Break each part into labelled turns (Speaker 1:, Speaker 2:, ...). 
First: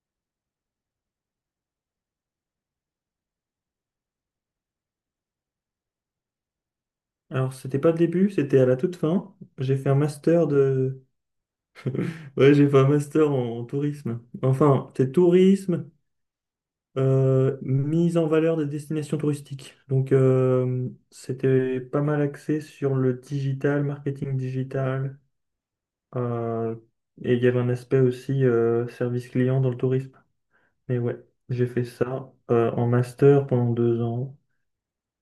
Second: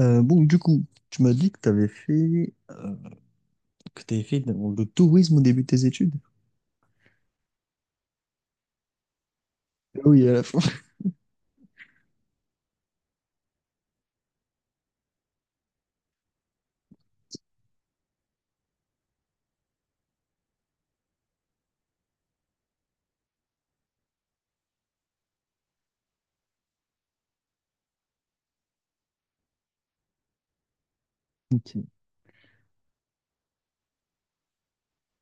Speaker 1: Bon, du coup, tu m'as dit que tu avais fait, que t'avais fait dans le tourisme au début de tes études.
Speaker 2: Alors, c'était pas le début, c'était à la toute fin. J'ai fait un
Speaker 1: Ah oui, à la
Speaker 2: master
Speaker 1: fin.
Speaker 2: de... Ouais, j'ai fait un master en tourisme. Enfin, c'est tourisme, mise en valeur des destinations touristiques. Donc, c'était pas mal axé sur le digital, marketing digital. euh, et il y avait un aspect aussi service client dans le tourisme. Mais ouais, j'ai fait
Speaker 1: Ok.
Speaker 2: ça en master pendant 2 ans.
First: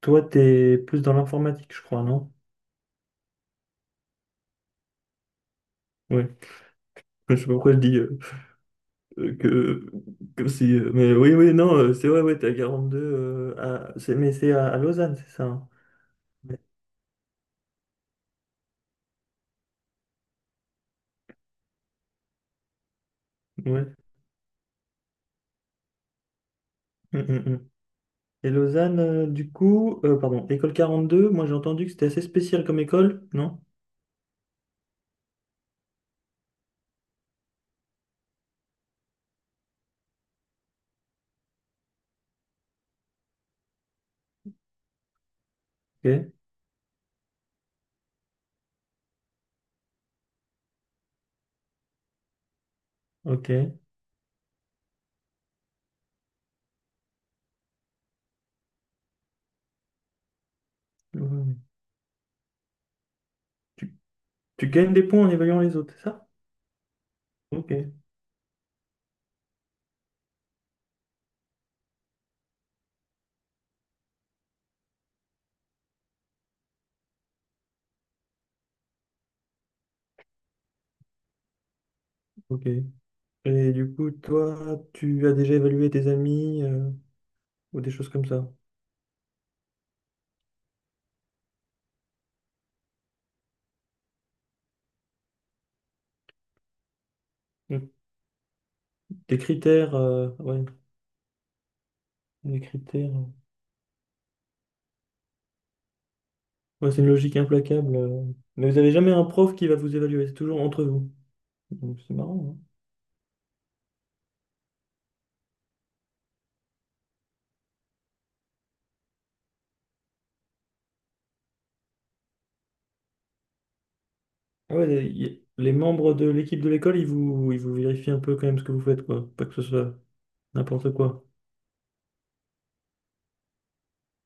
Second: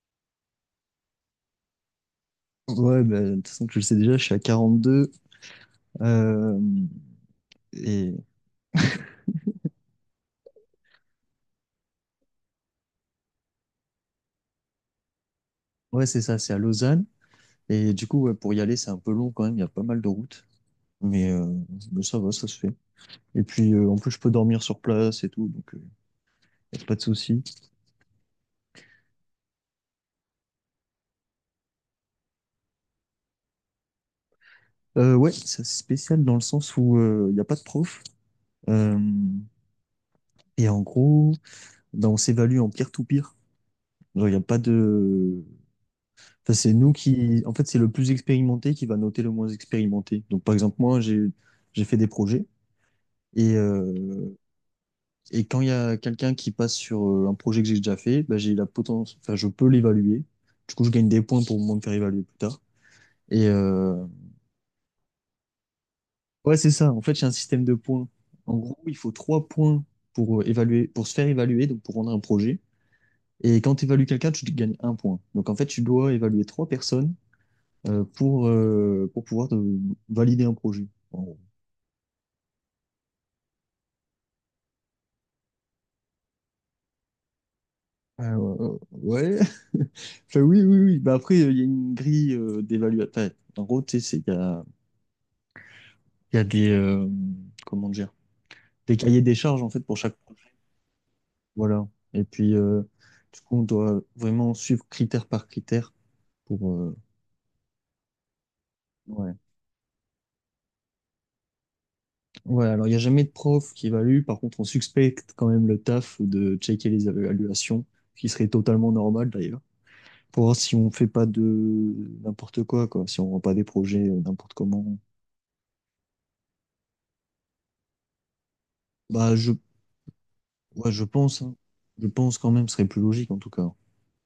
Speaker 2: Toi, t'es plus dans l'informatique, je crois, non?
Speaker 1: Ouais, bah, de toute façon, tu le sais déjà, je suis à 42.
Speaker 2: Oui.
Speaker 1: euh,
Speaker 2: Je sais pas pourquoi je dis...
Speaker 1: et
Speaker 2: Que, comme si, mais oui, oui, non, c'est vrai, ouais, t'es à 42, mais c'est à Lausanne, c'est ça, hein.
Speaker 1: ouais, c'est ça, c'est à Lausanne. Et du coup, ouais, pour y aller, c'est un peu long quand même, il y a pas mal de routes. Mais, euh, mais ça va, ça se fait. Et puis,
Speaker 2: Ouais.
Speaker 1: en plus, je peux dormir sur place et tout, donc y a pas de
Speaker 2: Mm, mm,
Speaker 1: souci.
Speaker 2: mm. Et Lausanne, du coup, pardon, école 42, moi j'ai entendu que c'était assez spécial comme école, non?
Speaker 1: Ouais, c'est spécial dans le sens où il n'y a pas de prof. Euh, et en gros, ben, on s'évalue en peer-to-peer. Genre, il n'y a pas de…
Speaker 2: Ok,
Speaker 1: Enfin, c'est nous qui… En fait, c'est le plus expérimenté qui va noter le moins expérimenté. Donc, par exemple, moi, j'ai fait des projets.
Speaker 2: ok.
Speaker 1: Et, euh, et quand il y a quelqu'un qui passe sur un projet que j'ai déjà fait, ben, j'ai la potence… enfin, je peux l'évaluer. Du coup, je gagne des points
Speaker 2: Ouais.
Speaker 1: pour moi me faire évaluer plus tard. Et
Speaker 2: Tu,
Speaker 1: euh,
Speaker 2: tu gagnes des points en évaluant les autres, c'est ça?
Speaker 1: ouais, c'est ça. En fait, j'ai un système de
Speaker 2: Ok,
Speaker 1: points. En gros, il faut 3 points pour évaluer, pour se faire évaluer, donc pour rendre un projet. Et quand tu évalues quelqu'un, tu gagnes un point. Donc en fait, tu dois évaluer 3 personnes pour, pour pouvoir te valider un projet. En gros.
Speaker 2: ok. Et du coup, toi, tu as déjà évalué tes amis ou des choses comme
Speaker 1: Ah,
Speaker 2: ça?
Speaker 1: ouais, ouais, ouais. Enfin, oui, oui, oui. Bah, après, il y a une grille d'évaluation. Enfin, en gros, tu sais, il y a des, comment
Speaker 2: Mm.
Speaker 1: dire, des cahiers des
Speaker 2: Des
Speaker 1: charges en fait
Speaker 2: critères,
Speaker 1: pour chaque projet.
Speaker 2: ouais,
Speaker 1: Voilà. Et puis,
Speaker 2: des critères.
Speaker 1: du coup, on doit vraiment suivre critère par critère. Pour,
Speaker 2: Ouais,
Speaker 1: euh,
Speaker 2: c'est une logique implacable, Mais vous n'avez jamais un
Speaker 1: ouais.
Speaker 2: prof qui va vous évaluer, c'est toujours entre vous. Donc c'est marrant, hein.
Speaker 1: Ouais, alors il n'y a jamais de prof qui évalue. Par contre, on suspecte quand même le taf de checker les évaluations, ce qui serait totalement normal d'ailleurs, pour voir si on fait pas de n'importe quoi, quoi, si on rend pas des projets n'importe
Speaker 2: Ah ouais,
Speaker 1: comment.
Speaker 2: les membres de l'équipe de l'école, ils vous vérifient un peu quand même ce que vous faites, quoi.
Speaker 1: Bah,
Speaker 2: Pas
Speaker 1: je,
Speaker 2: que ce soit
Speaker 1: ouais,
Speaker 2: n'importe
Speaker 1: je
Speaker 2: quoi.
Speaker 1: pense, hein. Je pense quand même, ce serait plus logique en tout cas.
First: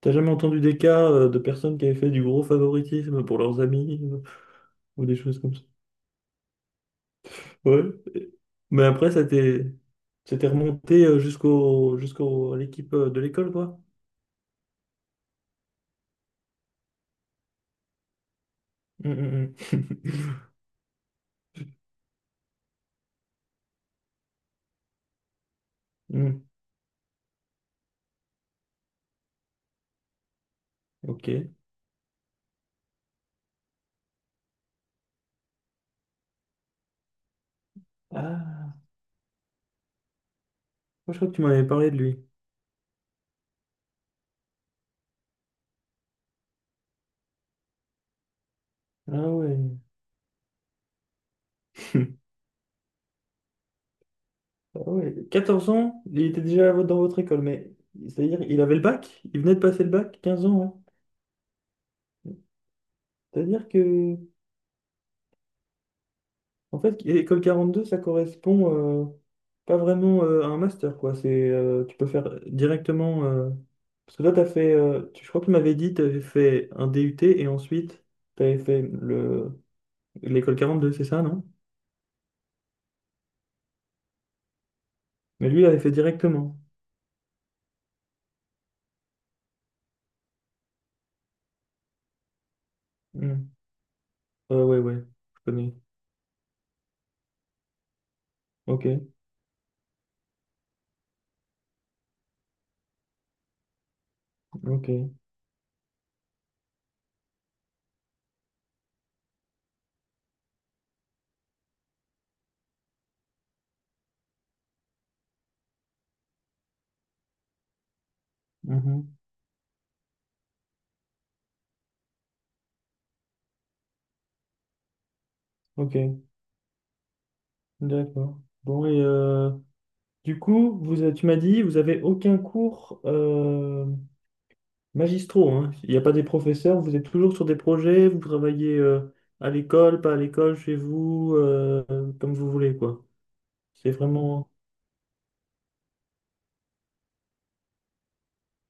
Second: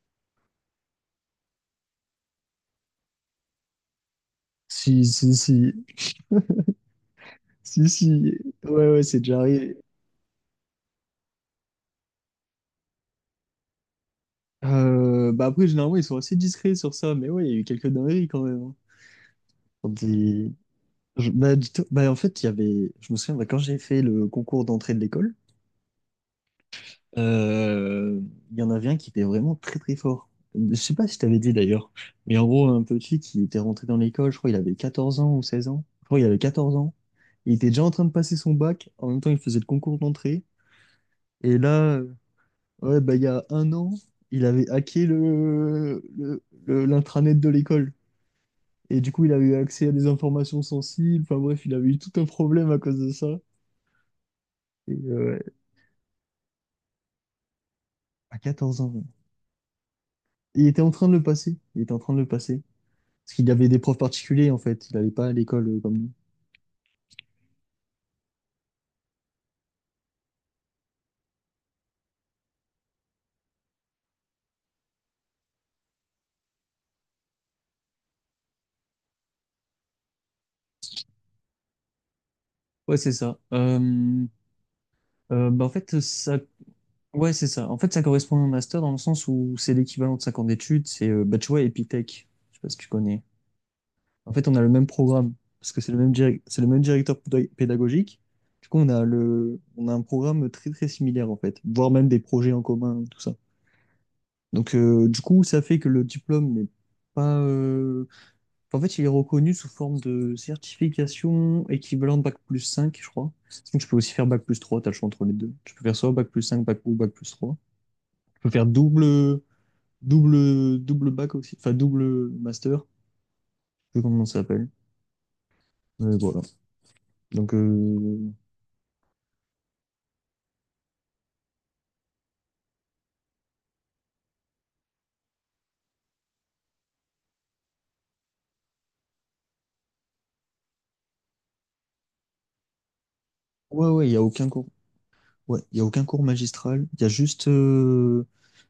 Speaker 2: T'as jamais entendu des cas de personnes qui avaient fait du gros favoritisme pour leurs amis,
Speaker 1: Si,
Speaker 2: ou des
Speaker 1: si,
Speaker 2: choses comme ça?
Speaker 1: si,
Speaker 2: Ouais.
Speaker 1: si, si,
Speaker 2: Et- Mais
Speaker 1: ouais, ouais,
Speaker 2: après,
Speaker 1: c'est
Speaker 2: ça
Speaker 1: déjà
Speaker 2: t'est,
Speaker 1: arrivé.
Speaker 2: ça t'est remonté à l'équipe de l'école, quoi.
Speaker 1: Bah après, généralement, ils sont assez discrets sur ça, mais ouais, il y a eu quelques dingueries quand même, hein.
Speaker 2: Hum, hum,
Speaker 1: Quand
Speaker 2: hum.
Speaker 1: ils, Je- bah, du tout- bah, En fait, il y avait, je me souviens, bah, quand j'ai fait le concours d'entrée de l'école,
Speaker 2: Hum,
Speaker 1: euh, il y en avait un qui était vraiment très très fort. Je sais pas si je
Speaker 2: ok.
Speaker 1: t'avais dit d'ailleurs, mais en gros, un petit qui était rentré dans l'école, je crois il avait 14 ans ou 16 ans. Je crois il avait 14 ans. Il était déjà en train de passer son
Speaker 2: Ah,
Speaker 1: bac. En même temps, il faisait le concours d'entrée.
Speaker 2: moi, je crois que tu
Speaker 1: Et
Speaker 2: m'avais parlé
Speaker 1: là,
Speaker 2: de
Speaker 1: euh,
Speaker 2: lui.
Speaker 1: ouais, bah, il y a un an, il avait hacké l'intranet de l'école. Et du coup,
Speaker 2: Ah
Speaker 1: il avait eu
Speaker 2: ouais.
Speaker 1: accès à des informations sensibles. Enfin bref, il avait eu tout un problème à cause de ça.
Speaker 2: Ah
Speaker 1: Et,
Speaker 2: ouais,
Speaker 1: euh,
Speaker 2: 14 ans, il était déjà dans votre école, mais
Speaker 1: À
Speaker 2: c'est-à-dire il avait
Speaker 1: 14
Speaker 2: le
Speaker 1: ans.
Speaker 2: bac, il venait de passer le bac, 15 ans,
Speaker 1: Il était en
Speaker 2: hein.
Speaker 1: train de le passer. Il était en train de le passer. Parce qu'il
Speaker 2: C'est-à-dire
Speaker 1: avait des profs
Speaker 2: que,
Speaker 1: particuliers, en fait. Il n'allait pas à l'école comme nous.
Speaker 2: en fait, école 42, ça correspond pas vraiment à un master, quoi. C'est, tu peux faire directement, parce que toi, t'as fait, je crois que tu m'avais dit, tu avais fait un DUT et ensuite, tu avais fait le... l'école 42, c'est ça, non?
Speaker 1: Ouais, c'est ça.
Speaker 2: Mais lui,
Speaker 1: Bah,
Speaker 2: il
Speaker 1: en
Speaker 2: avait fait
Speaker 1: fait, ça…
Speaker 2: directement.
Speaker 1: Ouais, c'est ça. En fait, ça correspond à un master dans le sens où c'est l'équivalent de 5 ans d'études. Bah, tu vois, Epitech. Je sais pas si tu connais.
Speaker 2: Hmm.
Speaker 1: En fait, on a le
Speaker 2: Ouais,
Speaker 1: même
Speaker 2: ouais,
Speaker 1: programme.
Speaker 2: je
Speaker 1: Parce
Speaker 2: connais.
Speaker 1: que c'est le même directeur pédagogique. Du coup,
Speaker 2: Ok,
Speaker 1: on a un programme très, très similaire, en fait. Voire même des projets en commun, tout ça.
Speaker 2: ok.
Speaker 1: Du coup, ça fait que le diplôme n'est pas… En fait, il est reconnu sous forme de certification équivalente Bac+5, je crois. Donc, tu peux aussi faire Bac+3. T'as le choix entre les deux. Tu peux faire soit Bac+5, Bac ou Bac+3. Tu peux faire
Speaker 2: Mhm.
Speaker 1: double Bac aussi, enfin double master, je sais pas comment ça s'appelle.
Speaker 2: Ok,
Speaker 1: Mais voilà. Donc, euh,
Speaker 2: d'accord. Bon, du coup, vous, tu m'as dit, vous avez aucun cours magistraux, hein. Il n'y a pas des professeurs, vous êtes toujours sur des projets, vous travaillez à l'école, pas à l'école, chez vous, comme vous voulez, quoi.
Speaker 1: ouais,
Speaker 2: C'est
Speaker 1: ouais, il n'y a aucun
Speaker 2: vraiment...
Speaker 1: cours. Ouais, il y a aucun cours magistral. Il y a juste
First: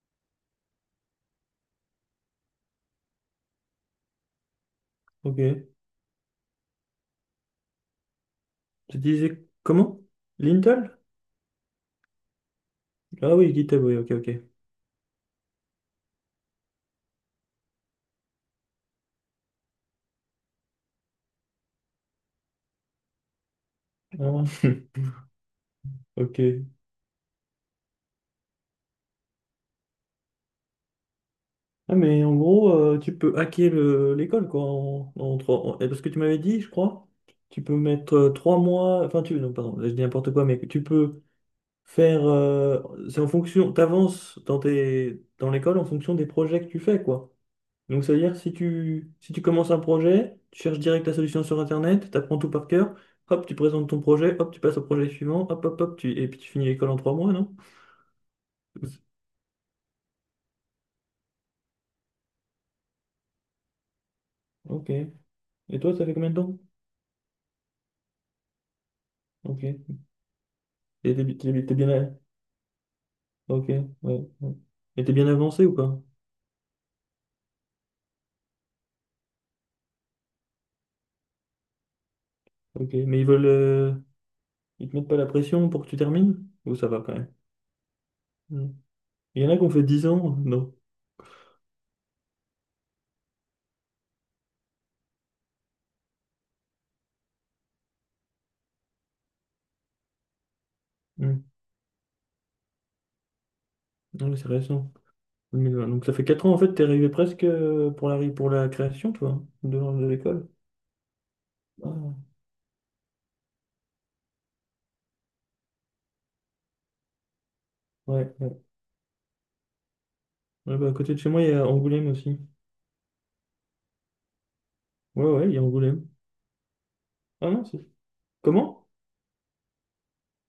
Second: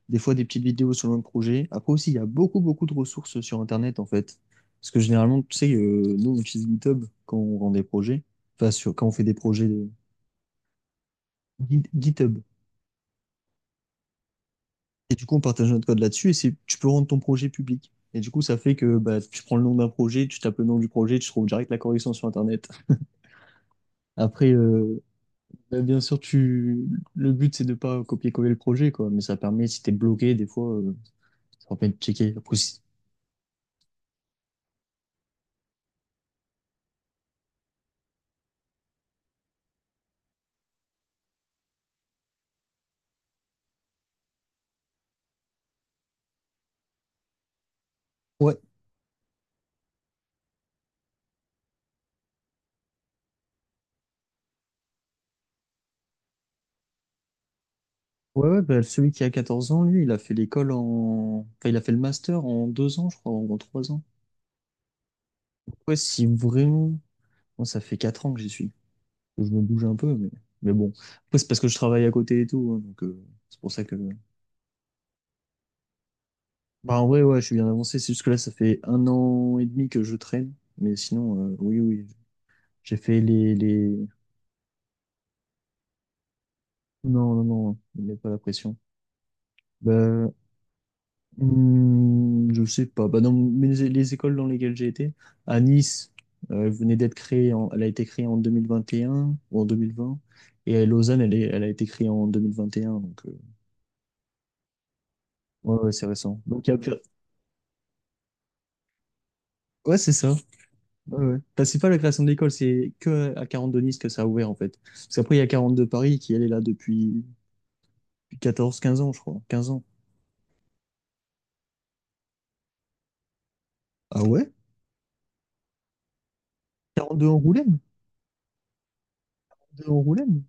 Speaker 1: des fois des petites vidéos sur le même projet. Après aussi, il y a beaucoup, beaucoup de ressources sur Internet, en fait. Parce que
Speaker 2: Ok.
Speaker 1: généralement, tu sais, nous, on utilise GitHub quand on rend des projets, enfin, sur,
Speaker 2: Tu
Speaker 1: quand on fait des
Speaker 2: disais
Speaker 1: projets de
Speaker 2: comment? Lintel?
Speaker 1: GitHub.
Speaker 2: Ah oui, GitHub, oui, ok, ok.
Speaker 1: Et du coup, on partage notre code là-dessus et tu peux rendre ton projet public. Et du coup, ça fait que bah, tu prends le nom d'un projet, tu tapes le nom du projet, tu trouves direct la correction sur Internet.
Speaker 2: Ah,
Speaker 1: Après, euh, Bah, bien sûr,
Speaker 2: ok.
Speaker 1: le but, c'est de pas copier-coller le projet, quoi. Mais ça permet, si t'es bloqué, des fois, ça permet
Speaker 2: Ah,
Speaker 1: de
Speaker 2: mais
Speaker 1: checker.
Speaker 2: en
Speaker 1: Après,
Speaker 2: gros,
Speaker 1: si-
Speaker 2: tu peux hacker l'école, quoi, en trois... parce que tu m'avais dit, je crois, tu peux mettre 3 mois... Enfin, tu... Non, pardon, je dis n'importe quoi, mais tu peux faire, c'est en fonction, t'avances dans tes dans l'école en fonction des projets que tu fais, quoi. Donc c'est à dire,
Speaker 1: Ouais.
Speaker 2: si tu commences un projet, tu cherches direct la solution sur internet, t'apprends tout par cœur, hop tu présentes ton projet, hop tu passes au projet suivant, hop hop hop tu et puis tu finis l'école en 3 mois, non?
Speaker 1: Ouais, ouais, bah, celui qui a 14 ans, lui, il a fait l'école en... Enfin, il a fait le master en 2 ans, je crois, ou en 3 ans.
Speaker 2: Ok, et toi,
Speaker 1: Ouais,
Speaker 2: ça fait
Speaker 1: si
Speaker 2: combien de temps?
Speaker 1: vraiment... Moi, ça fait 4 ans que j'y suis. Je me
Speaker 2: Ok.
Speaker 1: bouge un peu, mais bon.
Speaker 2: et t'es bi-
Speaker 1: Après, c'est
Speaker 2: t'es-
Speaker 1: parce
Speaker 2: bi-
Speaker 1: que je
Speaker 2: t'es bien
Speaker 1: travaille
Speaker 2: à-
Speaker 1: à côté et tout, hein, donc c'est
Speaker 2: ok,
Speaker 1: pour ça que…
Speaker 2: ouais, ouais. Et t'es bien avancé ou pas?
Speaker 1: Bah, en vrai, ouais, je suis bien avancé. C'est juste que là, ça fait un an et demi que je traîne. Mais sinon, oui, oui,
Speaker 2: Ok,
Speaker 1: j'ai
Speaker 2: mais
Speaker 1: fait les...
Speaker 2: ils te mettent pas la pression pour que tu termines ou ça va quand
Speaker 1: Non,
Speaker 2: même?
Speaker 1: non, non, ne mets pas la pression.
Speaker 2: Non. Il y en a qui ont fait dix
Speaker 1: Bah,
Speaker 2: ans non?
Speaker 1: Je sais pas. Bah, dans les écoles dans lesquelles j'ai été, à Nice, elle a été créée en 2021 ou en 2020. Et à Lausanne,
Speaker 2: Hmm.
Speaker 1: elle a été créée en 2021.
Speaker 2: Ah oui, c'est récent.
Speaker 1: Ouais,
Speaker 2: 2020.
Speaker 1: ouais,
Speaker 2: Donc
Speaker 1: c'est
Speaker 2: ça fait
Speaker 1: récent.
Speaker 2: 4 ans, en
Speaker 1: Donc, il y
Speaker 2: fait,
Speaker 1: a
Speaker 2: t'es
Speaker 1: plus-
Speaker 2: arrivé presque pour la, pour la création, toi, de,
Speaker 1: Ouais,
Speaker 2: de
Speaker 1: c'est ça.
Speaker 2: l'école.
Speaker 1: Ouais, ouais. Enfin, c'est pas la création de
Speaker 2: Ah,
Speaker 1: l'école, c'est que à 42 Nice que ça a ouvert, en fait. Parce qu'après, il y a 42 Paris qui, elle, est là depuis
Speaker 2: ouais, ouais.
Speaker 1: 14, 15 ans, je crois. 15 ans.
Speaker 2: Ouais, bah, à côté de chez moi, il y a Angoulême aussi.
Speaker 1: Ah ouais?
Speaker 2: Ouais, ouais, il y a Angoulême.
Speaker 1: 42
Speaker 2: Ah non,
Speaker 1: Angoulême?
Speaker 2: c'est... Comment?
Speaker 1: 42 Angoulême?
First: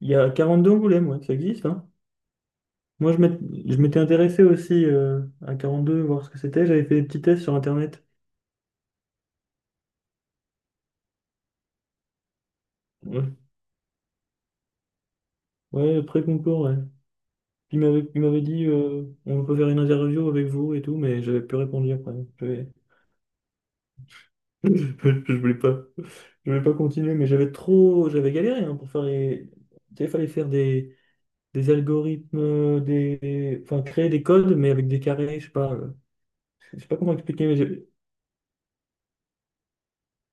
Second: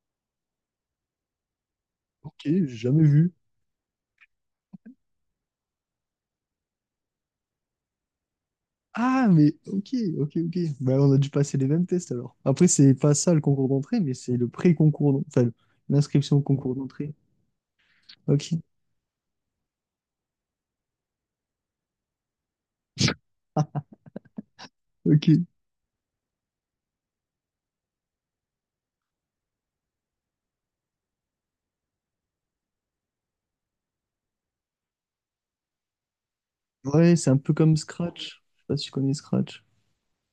Speaker 2: Il y a 42 Angoulême, ouais, ça existe, hein.
Speaker 1: Ok, j'ai jamais
Speaker 2: Moi,
Speaker 1: vu.
Speaker 2: je m'étais intéressé aussi, à 42, voir ce que c'était. J'avais fait des petits tests sur Internet.
Speaker 1: Ah, mais ok, ok, ok. Bah, on a dû passer les mêmes tests alors. Après, c'est pas ça
Speaker 2: Ouais,
Speaker 1: le concours d'entrée, mais c'est le pré-concours, enfin,
Speaker 2: ouais,
Speaker 1: l'inscription au
Speaker 2: pré-concours,
Speaker 1: concours
Speaker 2: ouais.
Speaker 1: d'entrée.
Speaker 2: Il m'avait
Speaker 1: Ok,
Speaker 2: dit, on peut faire une interview avec vous et tout, mais j'avais plus répondu après. J'avais... Je
Speaker 1: ok.
Speaker 2: voulais pas, continuer, mais j'avais galéré, hein, pour faire les... Tu sais, il fallait faire des algorithmes, des, enfin créer des codes, mais avec des carrés, je sais pas, euh, comment
Speaker 1: Ouais, c'est un
Speaker 2: expliquer,
Speaker 1: peu
Speaker 2: mais
Speaker 1: comme Scratch. Je sais pas si tu connais Scratch.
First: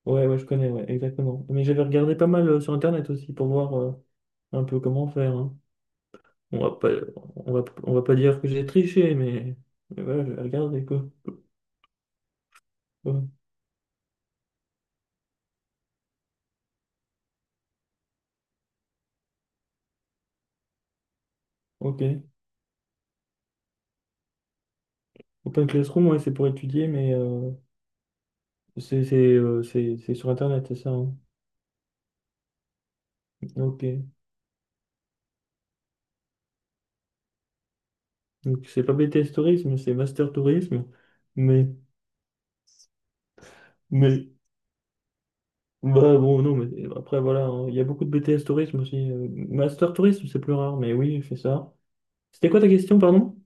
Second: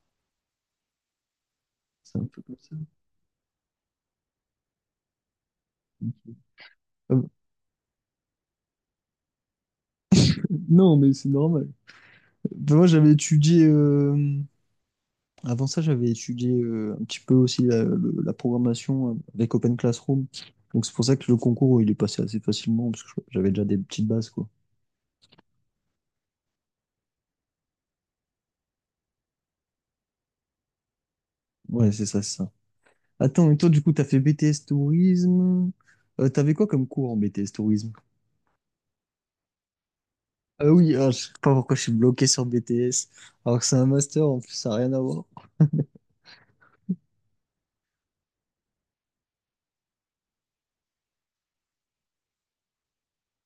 Speaker 2: ouais, ouais, je connais, ouais, exactement. Mais j'avais regardé
Speaker 1: C'est un
Speaker 2: pas
Speaker 1: peu
Speaker 2: mal
Speaker 1: comme
Speaker 2: sur
Speaker 1: ça.
Speaker 2: Internet aussi pour voir un peu comment faire, hein. On va pas,
Speaker 1: Euh,
Speaker 2: on va pas dire que j'ai triché, mais, voilà, j'ai regardé,
Speaker 1: non,
Speaker 2: quoi.
Speaker 1: mais c'est normal. Ben, moi, j'avais
Speaker 2: Ouais,
Speaker 1: étudié. Avant ça, j'avais étudié un petit peu aussi la programmation avec Open Classroom. Donc, c'est pour ça que le concours, il est
Speaker 2: ok.
Speaker 1: passé assez facilement, parce que j'avais déjà des petites bases, quoi.
Speaker 2: Open Classroom, ouais, c'est pour étudier, mais c'est sur Internet, c'est ça, hein.
Speaker 1: Ouais, c'est ça, c'est ça. Attends, et toi, du coup, t'as
Speaker 2: Ok.
Speaker 1: fait BTS Tourisme. T'avais quoi comme cours en BTS Tourisme?
Speaker 2: Donc c'est pas BTS Tourisme, c'est Master
Speaker 1: Ah
Speaker 2: Tourisme.
Speaker 1: oui, ah, je sais pas
Speaker 2: Mais,
Speaker 1: pourquoi je suis bloqué sur BTS, alors que c'est un master,
Speaker 2: mais,
Speaker 1: en plus, ça n'a rien à voir.
Speaker 2: bah bon, non, mais après voilà, hein, il y a beaucoup de BTS Tourisme aussi, Master Tourisme, c'est plus rare, mais oui, je fais ça. C'était quoi ta question, pardon?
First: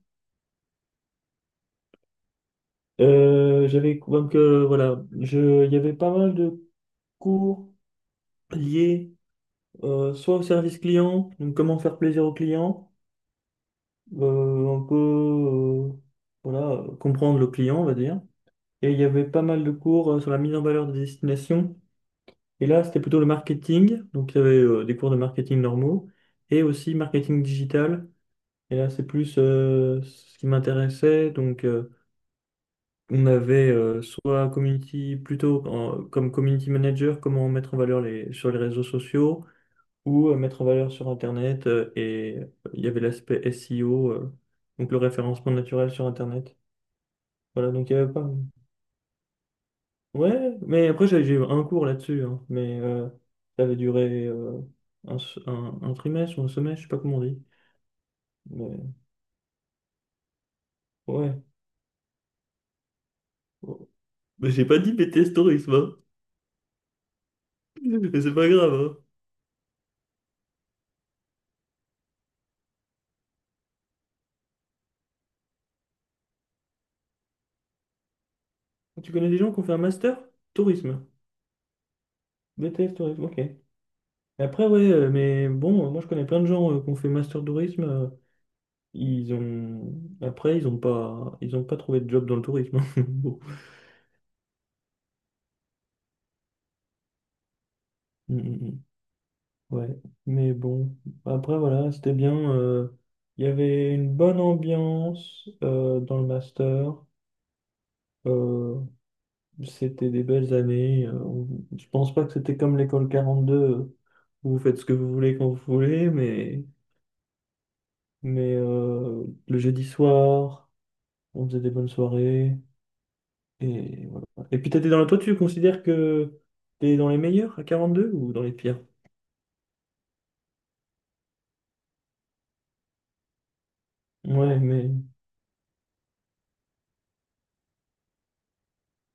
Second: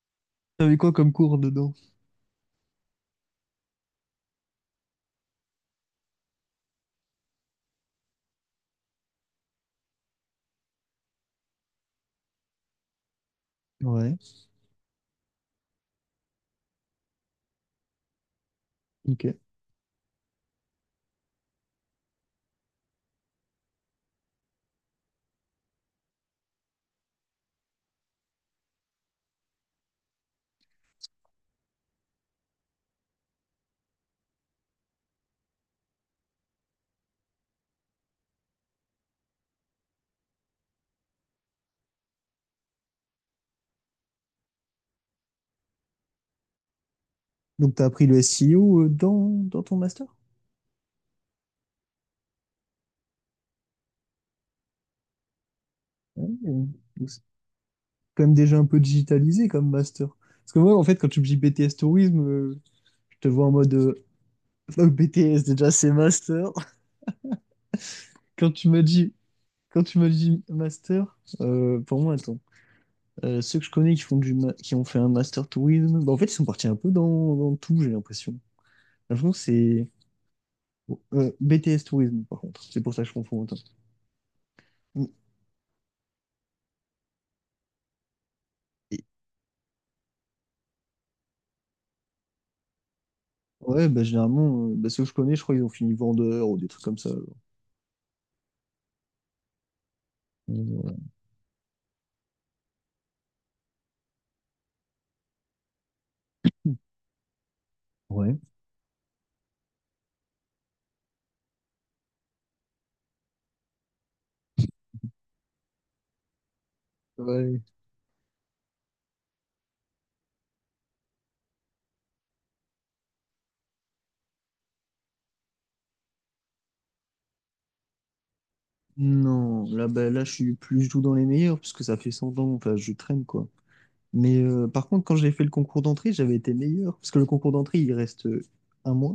Speaker 1: T'avais quoi comme cours dedans?
Speaker 2: J'avais, donc voilà, il y avait pas mal de cours liés, soit au service client, donc comment faire plaisir au client,
Speaker 1: Ouais,
Speaker 2: euh, un peu, euh, voilà, comprendre le client, on va dire. Et il y avait
Speaker 1: ok.
Speaker 2: pas mal de cours sur la mise en valeur des destinations. Et là, c'était plutôt le marketing. Donc, il y avait des cours de marketing normaux et aussi marketing digital. Et là, c'est plus ce qui m'intéressait. Donc, on avait soit community, plutôt comme community manager, comment mettre en valeur sur les réseaux sociaux ou mettre en valeur sur Internet. Il y avait l'aspect SEO, donc le référencement naturel sur Internet. Voilà,
Speaker 1: Donc, t'as
Speaker 2: donc il y
Speaker 1: appris
Speaker 2: avait
Speaker 1: le
Speaker 2: pas...
Speaker 1: SEO dans ton master?
Speaker 2: Ouais, mais après j'ai eu un cours là-dessus, hein, mais ça avait duré un
Speaker 1: Ouais,
Speaker 2: trimestre ou un
Speaker 1: euh,
Speaker 2: semestre, je sais pas
Speaker 1: donc
Speaker 2: comment
Speaker 1: c'est
Speaker 2: on dit.
Speaker 1: quand même déjà un peu
Speaker 2: Mais
Speaker 1: digitalisé comme master. Parce que moi, en fait, quand tu me dis
Speaker 2: ouais.
Speaker 1: BTS Tourisme, je te vois en mode
Speaker 2: Mais j'ai pas
Speaker 1: Oh,
Speaker 2: dit BTS
Speaker 1: BTS, déjà,
Speaker 2: tourisme,
Speaker 1: c'est
Speaker 2: hein.
Speaker 1: master.
Speaker 2: Mais c'est pas
Speaker 1: Quand tu
Speaker 2: grave,
Speaker 1: m'as
Speaker 2: hein.
Speaker 1: dit, Quand tu m'as dit master, pour moi, attends. Ceux que je connais qui qui ont fait un master tourisme, bah, en fait, ils sont partis un peu dans tout, j'ai l'impression.
Speaker 2: Tu
Speaker 1: J'ai
Speaker 2: connais
Speaker 1: l'impression
Speaker 2: des
Speaker 1: que
Speaker 2: gens qui ont fait un
Speaker 1: c'est
Speaker 2: master? Tourisme.
Speaker 1: BTS tourisme, par contre. C'est pour
Speaker 2: BTS
Speaker 1: ça que je
Speaker 2: tourisme, ok.
Speaker 1: confonds autant.
Speaker 2: Et après, ouais, mais bon, moi je connais plein de gens qui ont fait master tourisme,
Speaker 1: Et-
Speaker 2: ils ont... Après, ils ont pas trouvé de job dans le tourisme. Bon.
Speaker 1: ouais, bah, généralement, bah, ceux que je connais, je crois qu'ils ont fini vendeur ou des trucs comme ça.
Speaker 2: Mm, mm, mm. Ouais, mais bon,
Speaker 1: Voilà.
Speaker 2: après voilà, c'était bien, il y avait une bonne ambiance dans le master.
Speaker 1: Ouais.
Speaker 2: euh, C'était des belles années. Je pense pas que c'était comme l'école 42, où vous faites ce que vous voulez quand vous voulez, mais,
Speaker 1: Ouais.
Speaker 2: le jeudi soir, on faisait des bonnes soirées. Et voilà. Et puis t'étais dans la... Toi, tu considères que t'es dans les meilleurs à 42 ou dans les pires?
Speaker 1: Non, là, bah, là, je suis plus du tout dans les meilleurs, puisque ça fait 100 ans, enfin, je traîne, quoi.
Speaker 2: Ouais,
Speaker 1: Par
Speaker 2: mais...
Speaker 1: contre, quand j'ai fait le concours d'entrée, j'avais été meilleur, parce que le concours d'entrée, il reste un mois.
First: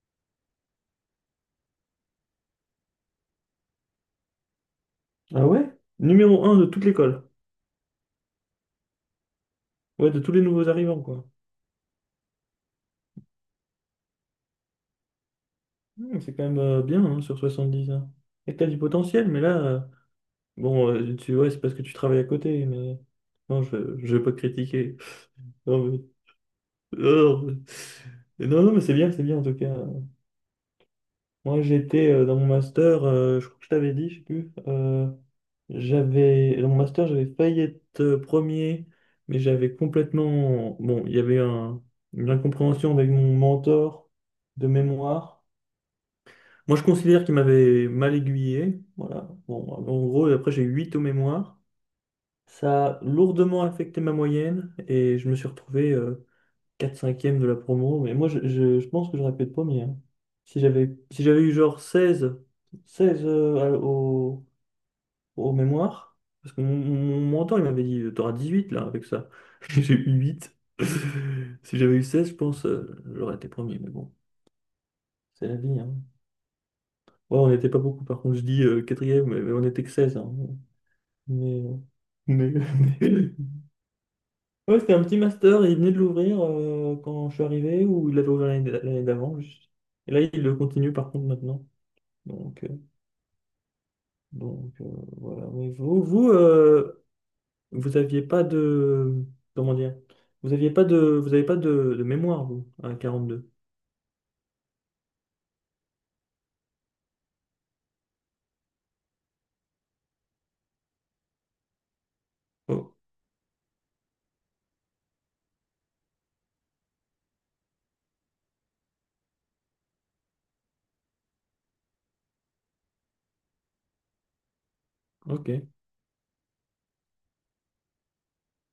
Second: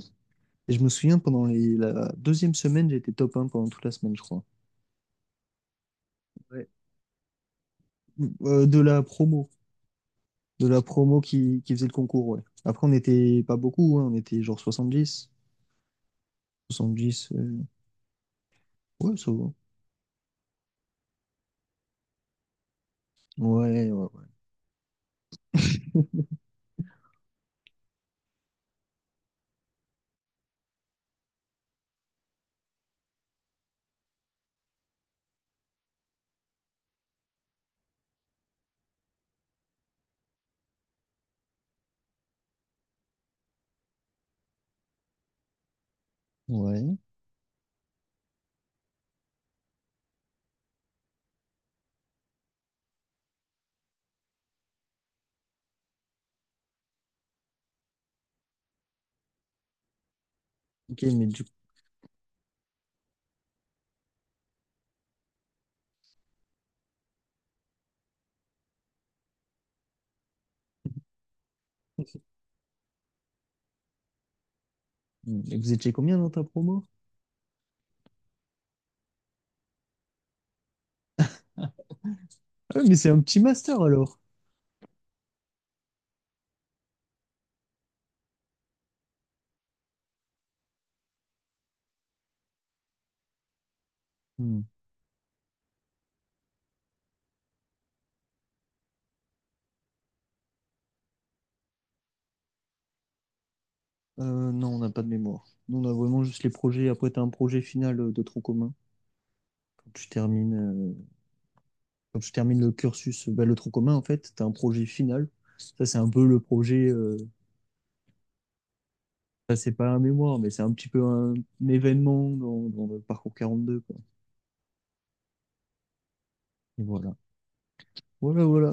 Speaker 1: Et je me souviens, pendant la deuxième semaine, j'étais top un pendant toute la semaine, je crois.
Speaker 2: Ah ouais? Numéro un de
Speaker 1: Ouais.
Speaker 2: toute l'école.
Speaker 1: De la promo.
Speaker 2: Ouais, de tous les
Speaker 1: De
Speaker 2: nouveaux
Speaker 1: la
Speaker 2: arrivants,
Speaker 1: promo
Speaker 2: quoi.
Speaker 1: qui faisait le concours, ouais. Après, on n'était pas beaucoup, hein, on était genre 70.
Speaker 2: Hmm, c'est quand même bien, hein,
Speaker 1: 70,
Speaker 2: sur 70 ans. Et t'as du
Speaker 1: ouais,
Speaker 2: potentiel,
Speaker 1: ça
Speaker 2: mais
Speaker 1: va.
Speaker 2: là, ouais, c'est parce que tu travailles à côté, mais non,
Speaker 1: Ouais, ouais,
Speaker 2: je vais
Speaker 1: ouais.
Speaker 2: pas te critiquer. Non, mais, oh, non, non, mais c'est bien en tout cas. Moi, j'étais dans mon master, je crois que je t'avais dit, je sais plus. J'avais, dans mon master, j'avais failli être premier, mais j'avais complètement... Bon, il y avait une incompréhension avec mon mentor de mémoire. Moi, je
Speaker 1: Ouais.
Speaker 2: considère qu'il m'avait mal aiguillé. Voilà. Bon, en gros, après, j'ai 8 au mémoire. Ça a lourdement affecté ma moyenne et je me suis retrouvé 4-5e de la promo. Mais moi, je pense que j'aurais pu être premier, hein.
Speaker 1: Ok,
Speaker 2: Si
Speaker 1: mais
Speaker 2: j'avais
Speaker 1: du coup,
Speaker 2: eu genre 16, 16 euh, à- au, au mémoire, parce que mon mentor, il m'avait dit, t'auras 18 là avec ça. J'ai eu 8. Si j'avais eu 16, je pense, j'aurais été premier. Mais bon, c'est la
Speaker 1: vous
Speaker 2: vie,
Speaker 1: étiez
Speaker 2: hein.
Speaker 1: combien dans ta promo?
Speaker 2: Ouais, on n'était pas beaucoup, par contre, je dis quatrième, mais, on n'était que 16, hein. Mais, mais-
Speaker 1: Ah, ouais, mais c'est un
Speaker 2: mais-
Speaker 1: petit master alors.
Speaker 2: Ouais, c'était un petit master, il venait de l'ouvrir quand je suis arrivé, ou il l'avait ouvert l'année d'avant. Juste. Et là, il le continue, par contre, maintenant. Donc, euh,
Speaker 1: Hmm.
Speaker 2: donc euh, voilà. Mais vous, vous aviez pas de... Comment dire? Vous aviez pas de... Vous avez pas de mémoire, vous, à 42.
Speaker 1: Non, on n'a pas de mémoire. Nous, on a vraiment juste les projets. Après, tu as un projet final de tronc commun. Quand tu termines, euh, Quand tu termines le
Speaker 2: Oh,
Speaker 1: cursus, bah, le tronc commun, en fait, tu as un projet final. Ça, c'est un peu le projet. Ça, c'est pas un mémoire, mais c'est un petit peu un événement dans le parcours 42, quoi.
Speaker 2: ok.
Speaker 1: Et voilà. Voilà, voilà.